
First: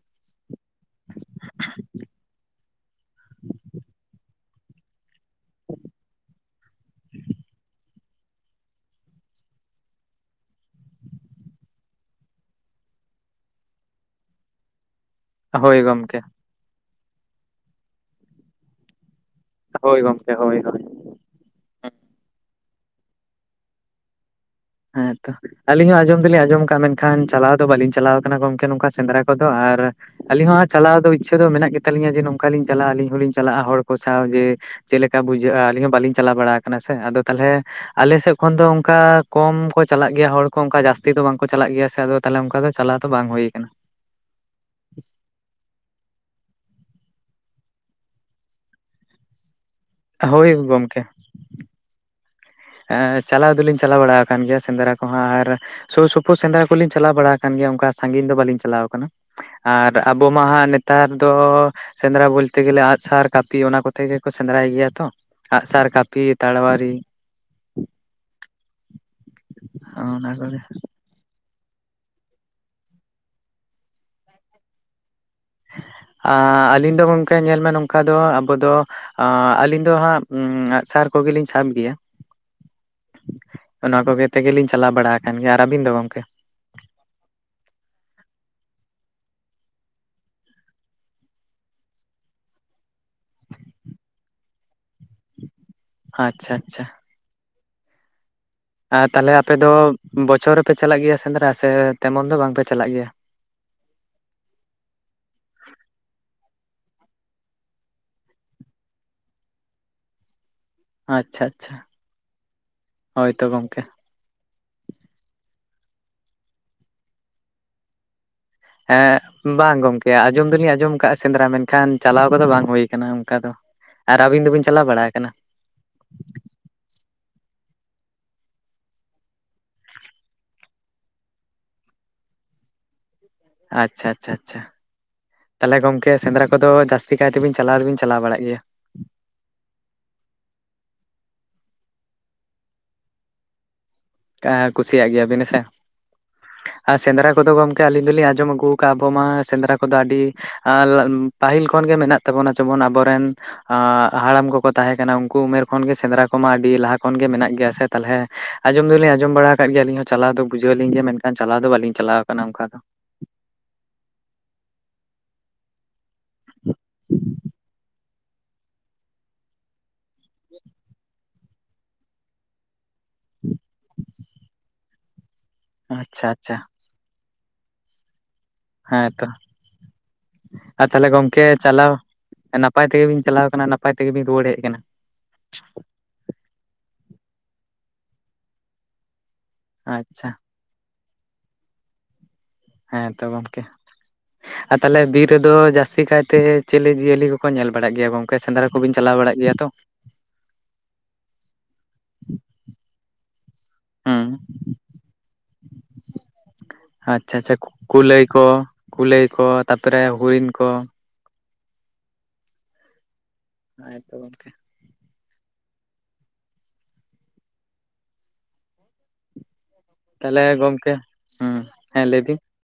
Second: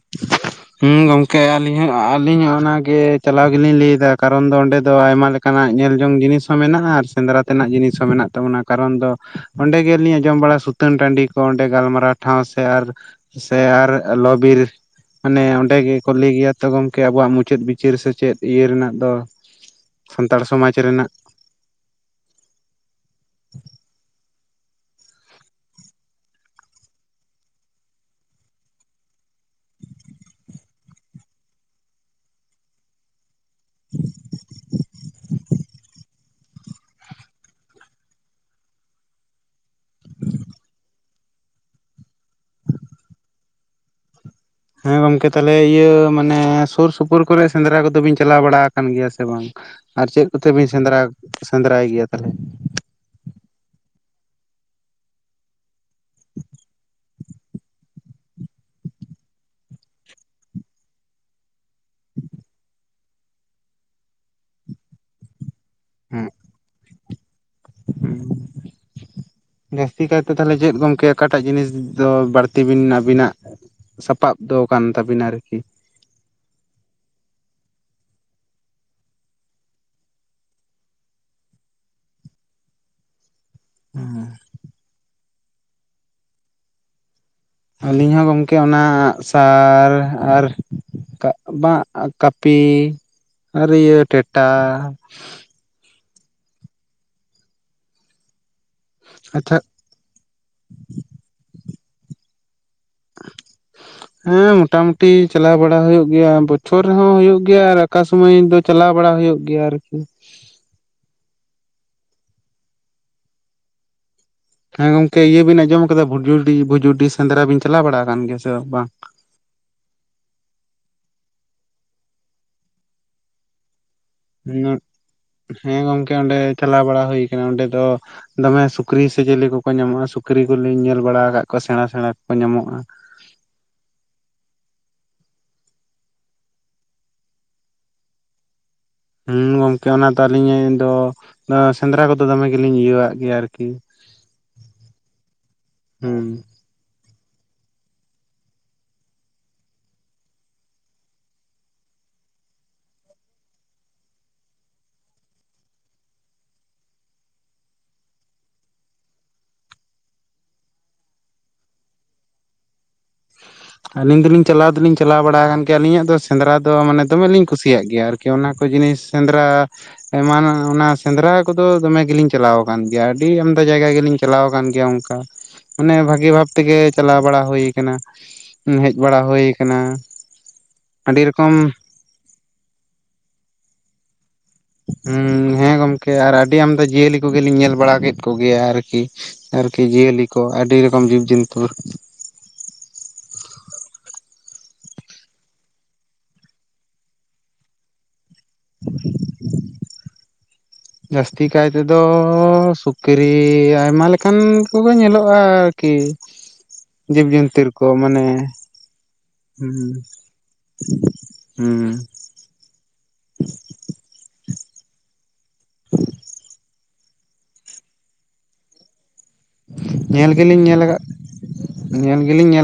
ᱦᱩᱸ ᱜᱚᱝᱠᱮ ᱟᱹᱞᱤᱧ ᱦᱚᱸ ᱟᱹᱞᱤᱧ ᱦᱚᱸ ᱚᱱᱟ ᱜᱮ ᱪᱟᱞᱟᱣ ᱜᱮᱞᱤᱧ ᱞᱟᱹᱭ ᱮᱫᱟ᱾ ᱠᱟᱨ ᱠᱟᱨᱚᱱ ᱚᱸᱰᱮ ᱫᱚ ᱟᱭᱢᱟ ᱞᱮᱠᱟᱱᱟᱜ ᱧᱮᱞ ᱡᱚᱝ ᱡᱤᱱᱤᱥ ᱦᱚᱸ ᱢᱮᱱᱟᱜᱼᱟ, ᱟᱨ ᱥᱮᱸᱫᱽᱨᱟ ᱛᱮᱱᱟᱜ ᱡᱤᱱᱤᱥ ᱦᱚᱸ ᱢᱮᱱᱟᱜ ᱛᱟᱵᱚᱱᱟ ᱠᱟᱨᱚᱱ ᱫᱚ ᱚᱸᱰᱮ ᱜᱮᱞᱤᱧ ᱟᱸᱡᱚᱢ ᱵᱟᱲᱟ ᱥᱩᱛᱟᱹᱱ ᱴᱟᱺᱰᱤ ᱠᱚ᱾ ᱚᱸᱰᱮ ᱜᱟᱞᱢᱟᱨᱟᱣ ᱴᱷᱟᱶ ᱥᱮ ᱟᱨ ᱥᱮ ᱟᱨ ᱞᱚ-ᱵᱤᱨ ᱢᱟᱱᱮ ᱚᱸᱰᱮ ᱦᱳᱭ ᱜᱮᱠᱚ ᱜᱚᱢᱠᱮ ᱞᱮᱭ ᱜᱮᱭᱟ ᱛᱚ, ᱜᱚᱝᱠᱮ ᱟᱵᱚᱣᱟᱜ ᱢᱩᱪᱟᱹᱫ ᱵᱤᱪᱟᱹᱨ ᱥᱮ ᱪᱮᱫ ᱤᱭᱟᱹ ᱨᱮᱱᱟᱜ ᱫᱚ ᱦᱳᱭ ᱜᱚᱢᱠᱮ ᱥᱟᱱᱛᱟᱲ ᱦᱳᱭ ᱥᱚᱢᱟᱡᱽ ᱦᱳᱭ ᱨᱮᱱᱟᱜ᱾ ᱦᱮᱸ ᱛᱚ᱾ ᱟᱹᱞᱤᱧ ᱦᱚᱸ ᱟᱸᱡᱚᱢ ᱫᱚᱞᱤᱧ ᱟᱸᱡᱚᱢ ᱠᱟᱜᱼᱟ, ᱢᱮᱱᱠᱷᱟᱱ ᱪᱟᱞᱟᱣ ᱫᱚ ᱵᱟᱹᱞᱤᱧ ᱪᱟᱞᱟᱣ ᱠᱟᱱᱟ ᱜᱚᱝᱠᱮ ᱱᱚᱝᱠᱟ ᱥᱮᱸᱫᱽᱨᱟ ᱠᱚᱫᱚ ᱟᱨ ᱟᱹᱞᱤᱧ ᱦᱚᱸ ᱦᱟᱸᱜ ᱪᱟᱞᱟᱣ ᱤᱪᱪᱷᱟᱹ ᱫᱚ ᱢᱮᱱᱟᱜ ᱜᱮ ᱛᱟᱹᱞᱤᱧᱟ ᱡᱮ ᱱᱚᱝᱠᱟᱞᱤᱧ ᱪᱟᱞᱟᱜᱼᱟ ᱟᱹᱞᱤᱧ ᱦᱚᱸᱞᱤᱧ ᱪᱟᱞᱟᱜᱼᱟ᱾ ᱦᱚᱲ ᱠᱚ ᱥᱟᱶ ᱡᱮ ᱪᱮᱜ ᱞᱮᱠᱟ ᱵᱩᱡᱟᱹᱜᱼᱟ ᱟᱹᱞᱤᱧ ᱦᱚᱸ ᱵᱟᱞᱤᱧ ᱪᱟᱞᱟᱣ ᱵᱟᱲᱟ ᱠᱟᱱᱟ ᱥᱮ ᱟᱫᱚ ᱛᱟᱦᱚᱞᱮ ᱟᱞᱮ ᱥᱮᱜ ᱠᱷᱚᱱ ᱫᱚ ᱚᱝᱠᱟ ᱠᱚᱢ ᱠᱚ ᱪᱟᱞᱟᱜ ᱜᱮᱭᱟ ᱦᱚᱲ ᱠᱚ ᱚᱝᱠᱟ ᱡᱟᱹᱥᱛᱤ ᱫᱚ ᱵᱟᱝ ᱠᱚ ᱪᱟᱞᱟᱜ ᱜᱮᱭᱟ ᱥᱮ ᱟᱫᱚ ᱛᱟᱦᱞᱮ ᱚᱝᱠᱟ ᱫᱚ ᱪᱟᱞᱟᱣ ᱫᱚ ᱵᱟᱝ ᱦᱳᱭ ᱠᱟᱱᱟ᱾ ᱦᱮᱸ ᱜᱚᱝᱠᱮ ᱛᱟᱦᱚᱞᱮ ᱤᱭᱟᱹ ᱢᱟᱱᱮ ᱥᱩᱨ-ᱥᱩᱯᱳᱨ ᱠᱚᱨᱮ ᱥᱮᱸᱫᱽᱨᱟ ᱠᱚᱫᱚ ᱵᱤᱱ ᱪᱟᱞᱟᱣ ᱵᱟᱲᱟ ᱠᱟᱱ ᱜᱤᱭᱟ ᱥᱮ ᱵᱟᱝ? ᱟᱨ ᱪᱮᱫ ᱠᱚᱛᱮ ᱦᱳᱭ ᱵᱤᱱ ᱥᱮᱸᱫᱽᱨᱟ ᱜᱚᱢᱠᱮ ᱥᱮᱸᱫᱽᱨᱟᱭ ᱜᱤᱭᱟ ᱛᱟᱦᱚᱞᱮ? ᱮᱸ ᱪᱟᱞᱟᱣ ᱫᱚᱞᱤᱧ ᱪᱟᱞᱟᱣ ᱵᱟᱲᱟ ᱠᱟᱱ ᱜᱮᱭᱟ ᱥᱮᱸᱫᱽᱨᱟ ᱠᱚᱦᱚᱸ ᱟᱨ ᱥᱳᱨ ᱥᱳᱯᱳᱨ ᱥᱮᱸᱫᱽᱨᱟ ᱠᱚᱞᱤᱧ ᱪᱟᱞᱟᱣ ᱵᱟᱲᱟ ᱠᱟᱱ ᱜᱮᱭᱟ ᱚᱱᱠᱟ ᱥᱟᱺᱜᱤᱧ ᱫᱚ ᱵᱟᱹᱞᱤᱧ ᱪᱟᱞᱟᱣ ᱠᱟᱱᱟ᱾ ᱟᱨ ᱟᱵᱚ ᱢᱟ ᱦᱟᱸᱜ ᱱᱮᱛᱟᱨ ᱫᱚ ᱥᱮᱸᱫᱽᱨᱟ ᱵᱳᱞ ᱛᱮ ᱜᱮᱞᱮ ᱟᱸᱜ-ᱥᱟᱨ, ᱠᱟᱹᱯᱤ ᱚᱱᱟ ᱠᱚᱛᱮ ᱜᱮ ᱠᱚ ᱥᱮᱸᱫᱽᱨᱟᱭ ᱜᱮᱭᱟ ᱛᱚ᱾ ᱟᱸᱜ- ᱥᱟᱨ, ᱠᱟᱹᱯᱤ, ᱛᱟᱲᱣᱟᱨᱤ ᱦᱩᱸ, ᱡᱟᱹᱥᱛᱤ ᱚᱱᱟ ᱠᱟᱭᱛᱮ ᱛᱟᱦᱞᱮ ᱠᱚᱜᱮ ᱪᱮᱫ ᱜᱚᱝᱠᱮ ᱠᱟᱴᱟᱜ ᱡᱤᱱᱤᱥ ᱫᱚ ᱵᱟᱲᱛᱤ ᱵᱤᱱ ᱟᱵᱤᱱᱟᱜ ᱥᱟᱯᱟᱵ ᱫᱚ ᱠᱟᱱ ᱛᱟᱹᱵᱤᱱᱟ ᱟᱨᱠᱤ? ᱟᱸ ᱟᱹᱞᱤᱧ ᱫᱚ ᱜᱚᱝᱠᱮ ᱧᱮᱞ ᱢᱮ ᱱᱚᱝᱠᱟ ᱫᱚ ᱟᱵᱚ ᱫᱚ ᱟᱸ ᱟᱹᱞᱤᱧ ᱫᱚ ᱦᱟᱸᱜ ᱟᱸᱜ ᱥᱟᱨ ᱠᱚᱜᱮᱞᱤᱧ ᱥᱟᱵ ᱜᱤᱭᱟ᱾ ᱚᱱᱟ ᱠᱚᱜᱮ ᱛᱮᱜᱮᱞᱤᱧ ᱪᱟᱞᱟᱣ ᱵᱟᱲᱟ ᱠᱟᱱ ᱜᱮᱭᱟ ᱟᱨ ᱟᱹᱵᱤᱱ ᱫᱚ ᱜᱚᱝᱠᱮ ᱟᱹᱞᱤᱧ ᱦᱚᱸ ᱜᱚᱢᱠᱮ ᱚᱱᱟ ᱟᱸᱜ ᱥᱟᱨ ᱟᱨ ᱵᱟᱝ ᱠᱟᱹᱯᱤ ᱟᱨ ᱤᱭᱟᱹ ᱴᱮᱴᱟ, ᱟᱪᱪᱷᱟ, ᱟᱪᱪᱷᱟ᱾ ᱟᱨ ᱛᱟᱦᱚᱞᱮ ᱟᱯᱮ ᱟᱪᱪᱷᱟ ᱫᱚ ᱵᱚᱪᱷᱚᱨ ᱨᱮᱯᱮ ᱪᱟᱞᱟᱜ ᱜᱮᱭᱟ ᱥᱮᱸᱫᱽᱨᱟ ᱥᱮ ᱛᱮᱢᱚᱱ ᱫᱚ ᱵᱟᱝ ᱯᱮ ᱪᱟᱞᱟᱜ ᱜᱮᱭᱟ? ᱦᱮᱸ ᱢᱚᱴᱟ ᱢᱩᱴᱤ ᱪᱟᱞᱟᱣ ᱵᱟᱲᱟᱶ ᱦᱩᱭᱩᱜ ᱜᱮᱭᱟ᱾ ᱵᱚᱪᱷᱚᱨ ᱨᱮᱦᱚᱸ ᱦᱩᱭᱩᱜ ᱜᱮᱭᱟ ᱟᱨ ᱚᱠᱟ ᱥᱚᱢᱟᱭ ᱫᱚ ᱪᱟᱞᱟᱣ ᱵᱟᱲᱟ ᱦᱩᱭᱩᱜ ᱜᱮᱭᱟ ᱟᱨᱠᱤ ᱾ ᱟᱪᱪᱷᱟ ᱟᱪᱪᱷᱟ, ᱦᱳᱭ ᱛᱚ ᱜᱚᱝᱠᱮ ᱾ ᱦᱮᱸ ᱜᱚᱝᱠᱮ ᱤᱭᱟᱹ ᱵᱤᱱ ᱟᱸᱡᱚᱢ ᱠᱟᱫᱟ, ᱵᱷᱩᱡᱩᱰᱤ, ᱵᱷᱩᱡᱩᱰᱤ ᱥᱮᱸᱫᱽᱨᱟ ᱵᱤᱱ ᱪᱟᱞᱟᱣ ᱵᱟᱲᱟ ᱟᱠ ᱠᱟᱱ ᱜᱮᱭᱟ? ᱥᱮ ᱵᱟᱝ? ᱦᱮᱸ ᱵᱟᱝ ᱜᱚᱢᱠᱮ᱾ ᱟᱸᱡᱚᱢ ᱫᱚᱞᱤᱧ ᱟᱸᱡᱚᱢ ᱟᱠᱟᱫᱼᱟ ᱥᱮᱸᱫᱽᱨᱟ, ᱢᱮᱱᱠᱷᱟᱱ ᱪᱟᱞᱟᱣ ᱠᱚᱫᱚ ᱵᱟᱝ ᱦᱩᱭ ᱠᱟᱱᱟ, ᱚᱱᱠᱟ ᱫᱚ ᱾ ᱟᱨ ᱟᱹᱵᱤᱱ ᱫᱚᱵᱤᱱ ᱪᱟᱞᱟᱣ ᱵᱟᱲᱟ ᱟᱠᱟᱱᱟ? ᱦᱮᱸ ᱜᱚᱝᱠᱮ ᱚᱸᱰᱮ ᱪᱟᱞᱟᱣ ᱵᱟᱲᱟ ᱦᱩᱭ ᱟᱠᱟᱱᱟ, ᱚᱸᱰᱮ ᱫᱚ ᱫᱚᱢᱮ ᱥᱩᱠᱨᱤ ᱥᱮ ᱪᱤᱞᱤ ᱠᱚᱠᱚ ᱧᱟᱢᱚᱜᱼᱟ, ᱥᱩᱠᱨᱤ ᱠᱚᱞᱤᱧ ᱧᱮᱞ ᱵᱟᱲᱟ ᱟᱠᱟᱫ ᱠᱚᱣᱟ ᱥᱮᱬᱟ ᱥᱮᱬᱟ ᱠᱚᱠᱚ ᱧᱟᱢᱚᱜᱼᱟ ᱾ ᱟᱪᱪᱷᱟ, ᱟᱪᱪᱷᱟ, ᱟᱪᱪᱷᱟ᱾ ᱛᱟᱦᱞᱮ ᱜᱚᱝᱠᱮ ᱥᱮᱸᱫᱽᱨᱟ ᱠᱚᱫᱚ ᱡᱟᱹᱥᱛᱤ ᱠᱟᱭᱛᱮ ᱵᱮ ᱪᱟᱞᱟᱣ ᱫᱚᱵᱤᱱ ᱪᱟᱞᱟᱣ ᱵᱟᱲᱟᱜ ᱜᱮᱭᱟ ᱾ ᱦᱩᱸ ᱜᱚᱝᱠᱮ ᱚᱱᱟ ᱫᱚ ᱟᱹᱞᱤᱧ ᱫᱚ ᱥᱮᱸᱫᱽᱨᱟ ᱠᱚᱫᱚ ᱫᱚᱢᱮ ᱜᱮᱞᱤᱧ ᱤᱭᱟᱹᱣᱟᱜ ᱜᱮᱭᱟ ᱟᱨᱠᱤ ᱾ ᱠᱩᱥᱤᱭᱟᱜ ᱜᱮᱭᱟᱵᱤᱱ ᱦᱮᱸᱥᱮ ᱾ ᱦᱩᱸ ᱟᱸ ᱥᱮᱸᱫᱽᱨᱟ ᱠᱚᱫᱚ ᱜᱚᱢᱠᱮ ᱟᱹᱞᱤᱧ ᱫᱚᱞᱤᱧ ᱟᱸᱡᱚᱢ ᱟᱹᱜᱩ ᱟᱠᱟᱫ ᱟᱵᱚ ᱢᱟ ᱥᱮᱸᱫᱽᱨᱟ ᱠᱚᱫᱚ ᱟᱹᱰᱤ [inaudible] ᱯᱟᱹᱦᱤᱞ ᱠᱷᱚᱱᱜᱮ ᱢᱮᱱᱟᱜ ᱛᱟᱵᱚᱱᱟ, ᱡᱮᱢᱚᱱ ᱟᱵᱚᱨᱮᱱ ᱦᱟᱲᱟᱢ ᱠᱚᱠᱚ ᱛᱟᱦᱮᱸ ᱠᱟᱱᱟ ᱩᱱᱠᱩ ᱩᱢᱮᱨ ᱠᱷᱚᱱ ᱜᱮ ᱥᱮᱸᱫᱽᱨᱟ ᱠᱚᱢᱟ ᱟᱹᱰᱤ ᱞᱟᱦᱟ ᱠᱷᱚᱱ ᱜᱮ ᱢᱮᱱᱟᱜ ᱜᱮᱭᱟ ᱥᱮ ᱛᱟᱦᱚᱞᱮ ᱟᱸᱡᱚᱢ ᱫᱚᱞᱤᱧ ᱟᱸᱡᱚᱢ ᱵᱟᱲᱟ ᱠᱟᱜ ᱜᱮᱭᱟ ᱟᱞᱤᱧ ᱦᱚᱸ ᱪᱟᱞᱟᱣ ᱫᱚ ᱵᱩᱡᱷᱟᱹᱣᱞᱤᱧ ᱜᱮᱭᱟ, ᱢᱮᱱᱠᱷᱟᱱ ᱪᱟᱞᱟᱣ ᱫᱚ ᱵᱟᱞᱤᱧ ᱪᱟᱞᱟᱣ ᱟᱠᱟᱱᱟ ᱚᱱᱠᱟ ᱫᱚ ᱾ ᱟᱹᱞᱤᱧ ᱫᱚᱞᱤᱧ ᱪᱟᱞᱟᱣ ᱫᱚᱞᱤᱧ ᱪᱟᱞᱟᱣ ᱵᱟᱲᱟ ᱠᱟᱱ ᱜᱮᱭᱟ ᱟᱹᱞᱤᱧᱟᱜ ᱫᱚ ᱥᱮᱸᱫᱽᱨᱟ ᱫᱚ ᱢᱟᱱᱮ ᱫᱚᱢᱮ ᱞᱤᱧ ᱠᱩᱥᱤᱭᱟᱜ ᱜᱮᱭᱟ᱾ ᱟᱨ ᱠᱤ ᱚᱱᱟ ᱠᱚ ᱡᱤᱱᱤᱥ ᱥᱮᱸᱫᱽᱨᱟ ᱾ ᱮᱢᱟᱱ ᱚᱱᱟ ᱥᱮᱸᱫᱽᱨᱟ ᱠᱚᱫᱚ ᱫᱚᱢᱮ ᱜᱮᱞᱤᱧ ᱪᱟᱞᱟᱣ ᱟᱠᱟᱱ ᱜᱮᱭᱟ, ᱟᱹᱰᱤ ᱟᱢᱫᱟ ᱡᱟᱭᱜᱟ ᱜᱮᱞᱤᱧ ᱪᱟᱞᱟᱣ ᱟᱠᱟᱱ ᱜᱮᱭᱟ ᱚᱱᱠᱟ ᱢᱟᱱᱮ ᱟᱪᱪᱷᱟ ᱵᱷᱟᱹᱜᱤ ᱵᱷᱟᱵ ᱟᱪᱪᱷᱟ ᱛᱮᱜᱮ ᱪᱟᱞᱟᱣ ᱵᱟᱲᱟ ᱦᱩᱭ ᱠᱟᱱᱟ ᱾ ᱦᱮᱸᱛᱚ ᱟᱨ ᱛᱟᱦᱚᱞᱮ ᱟᱹᱰᱤ ᱜᱚᱝᱠᱮ ᱨᱚᱠᱚᱢ ᱪᱟᱞᱟᱣ ᱱᱟᱯᱟᱭ ᱛᱮᱜᱮ ᱵᱤᱱ ᱪᱟᱞᱟᱣ ᱠᱟᱱᱟ ᱱᱟᱯᱟᱭ ᱛᱮᱜᱮ ᱵᱤᱱ ᱨᱩᱭᱟᱹᱲ ᱦᱮᱡ ᱟᱠᱟᱱᱟ ᱦᱩᱸ ᱦᱮᱸ ᱜᱚᱝᱢᱠᱮ ᱟᱨ ᱟᱹᱰᱤ ᱟᱢᱫᱟ ᱡᱤᱭᱟᱹᱞᱤ ᱠᱚᱜᱮᱞᱤᱧ ᱧᱮᱞ ᱵᱟᱲᱟ ᱠᱮᱫ ᱠᱚᱜᱮᱭᱟ ᱟᱨᱠᱤ ᱾ ᱟᱨᱠᱤ ᱡᱤᱭᱟᱹᱞᱤ ᱟᱪᱪᱷᱟ ᱠᱚ ᱟᱹᱰᱤ ᱨᱚᱠᱚᱢ ᱡᱤᱵ ᱡᱚᱱᱛᱩ ᱾ ᱦᱮᱸ ᱛᱚ ᱜᱚᱢᱠᱮ, ᱟᱨ ᱛᱟᱦᱚᱞᱮ ᱵᱤᱨ ᱨᱮᱫᱚ ᱡᱟᱹᱥᱛᱤ ᱠᱟᱭᱛᱮ ᱪᱤᱞᱮ ᱡᱤᱭᱟᱹᱞᱤ ᱠᱚᱠᱚ ᱧᱮᱞ ᱵᱟᱲᱟᱜ ᱜᱮᱭᱟ ᱜᱚᱝ ᱠᱮ ᱥᱮᱸᱱᱫᱽᱨᱟ ᱠᱚᱵᱤᱱ ᱪᱟᱞᱟᱣ ᱵᱟᱲᱟᱜ ᱜᱮᱭᱟ ᱛᱚ? ᱡᱟᱹᱥᱛᱤ ᱠᱟᱭ ᱛᱮᱫᱚ ᱥᱩᱠᱨᱤ ᱟᱭᱢᱟ ᱞᱮᱠᱟ ᱦᱩᱸ ᱠᱟᱱ ᱠᱚᱜᱮ ᱧᱮᱞᱚᱜ-ᱟ ᱟᱨᱠᱤ ᱾ ᱟᱪᱪᱷᱟ ᱟᱪᱪᱷᱟ ᱡᱤᱵᱽᱡᱚᱱᱛᱩᱨ ᱠᱚ ᱢᱟᱱᱮ ᱠᱩᱞᱟᱹᱭ ᱠᱚ ᱠᱩᱞᱟᱹᱭ ᱠᱚ ᱦᱮᱸ ᱛᱟᱯᱚᱨᱮ ᱦᱚᱨᱤᱱ ᱠᱚ ᱦᱩᱸᱻ ᱚᱱᱟ ᱜᱮᱛᱚ ᱜᱚᱝᱠᱮ, ᱧᱮᱞ ᱛᱟᱦᱚᱞᱮ ᱜᱮᱞᱤᱧ ᱧᱮᱞ ᱜᱚᱝᱠᱮ ᱟᱠᱟᱫ ᱦᱩᱸ ᱦᱮᱸ ᱞᱟᱹᱭ ᱧᱮᱞ ᱵᱤᱱ ᱜᱮᱞᱤᱧ ᱧᱮᱞ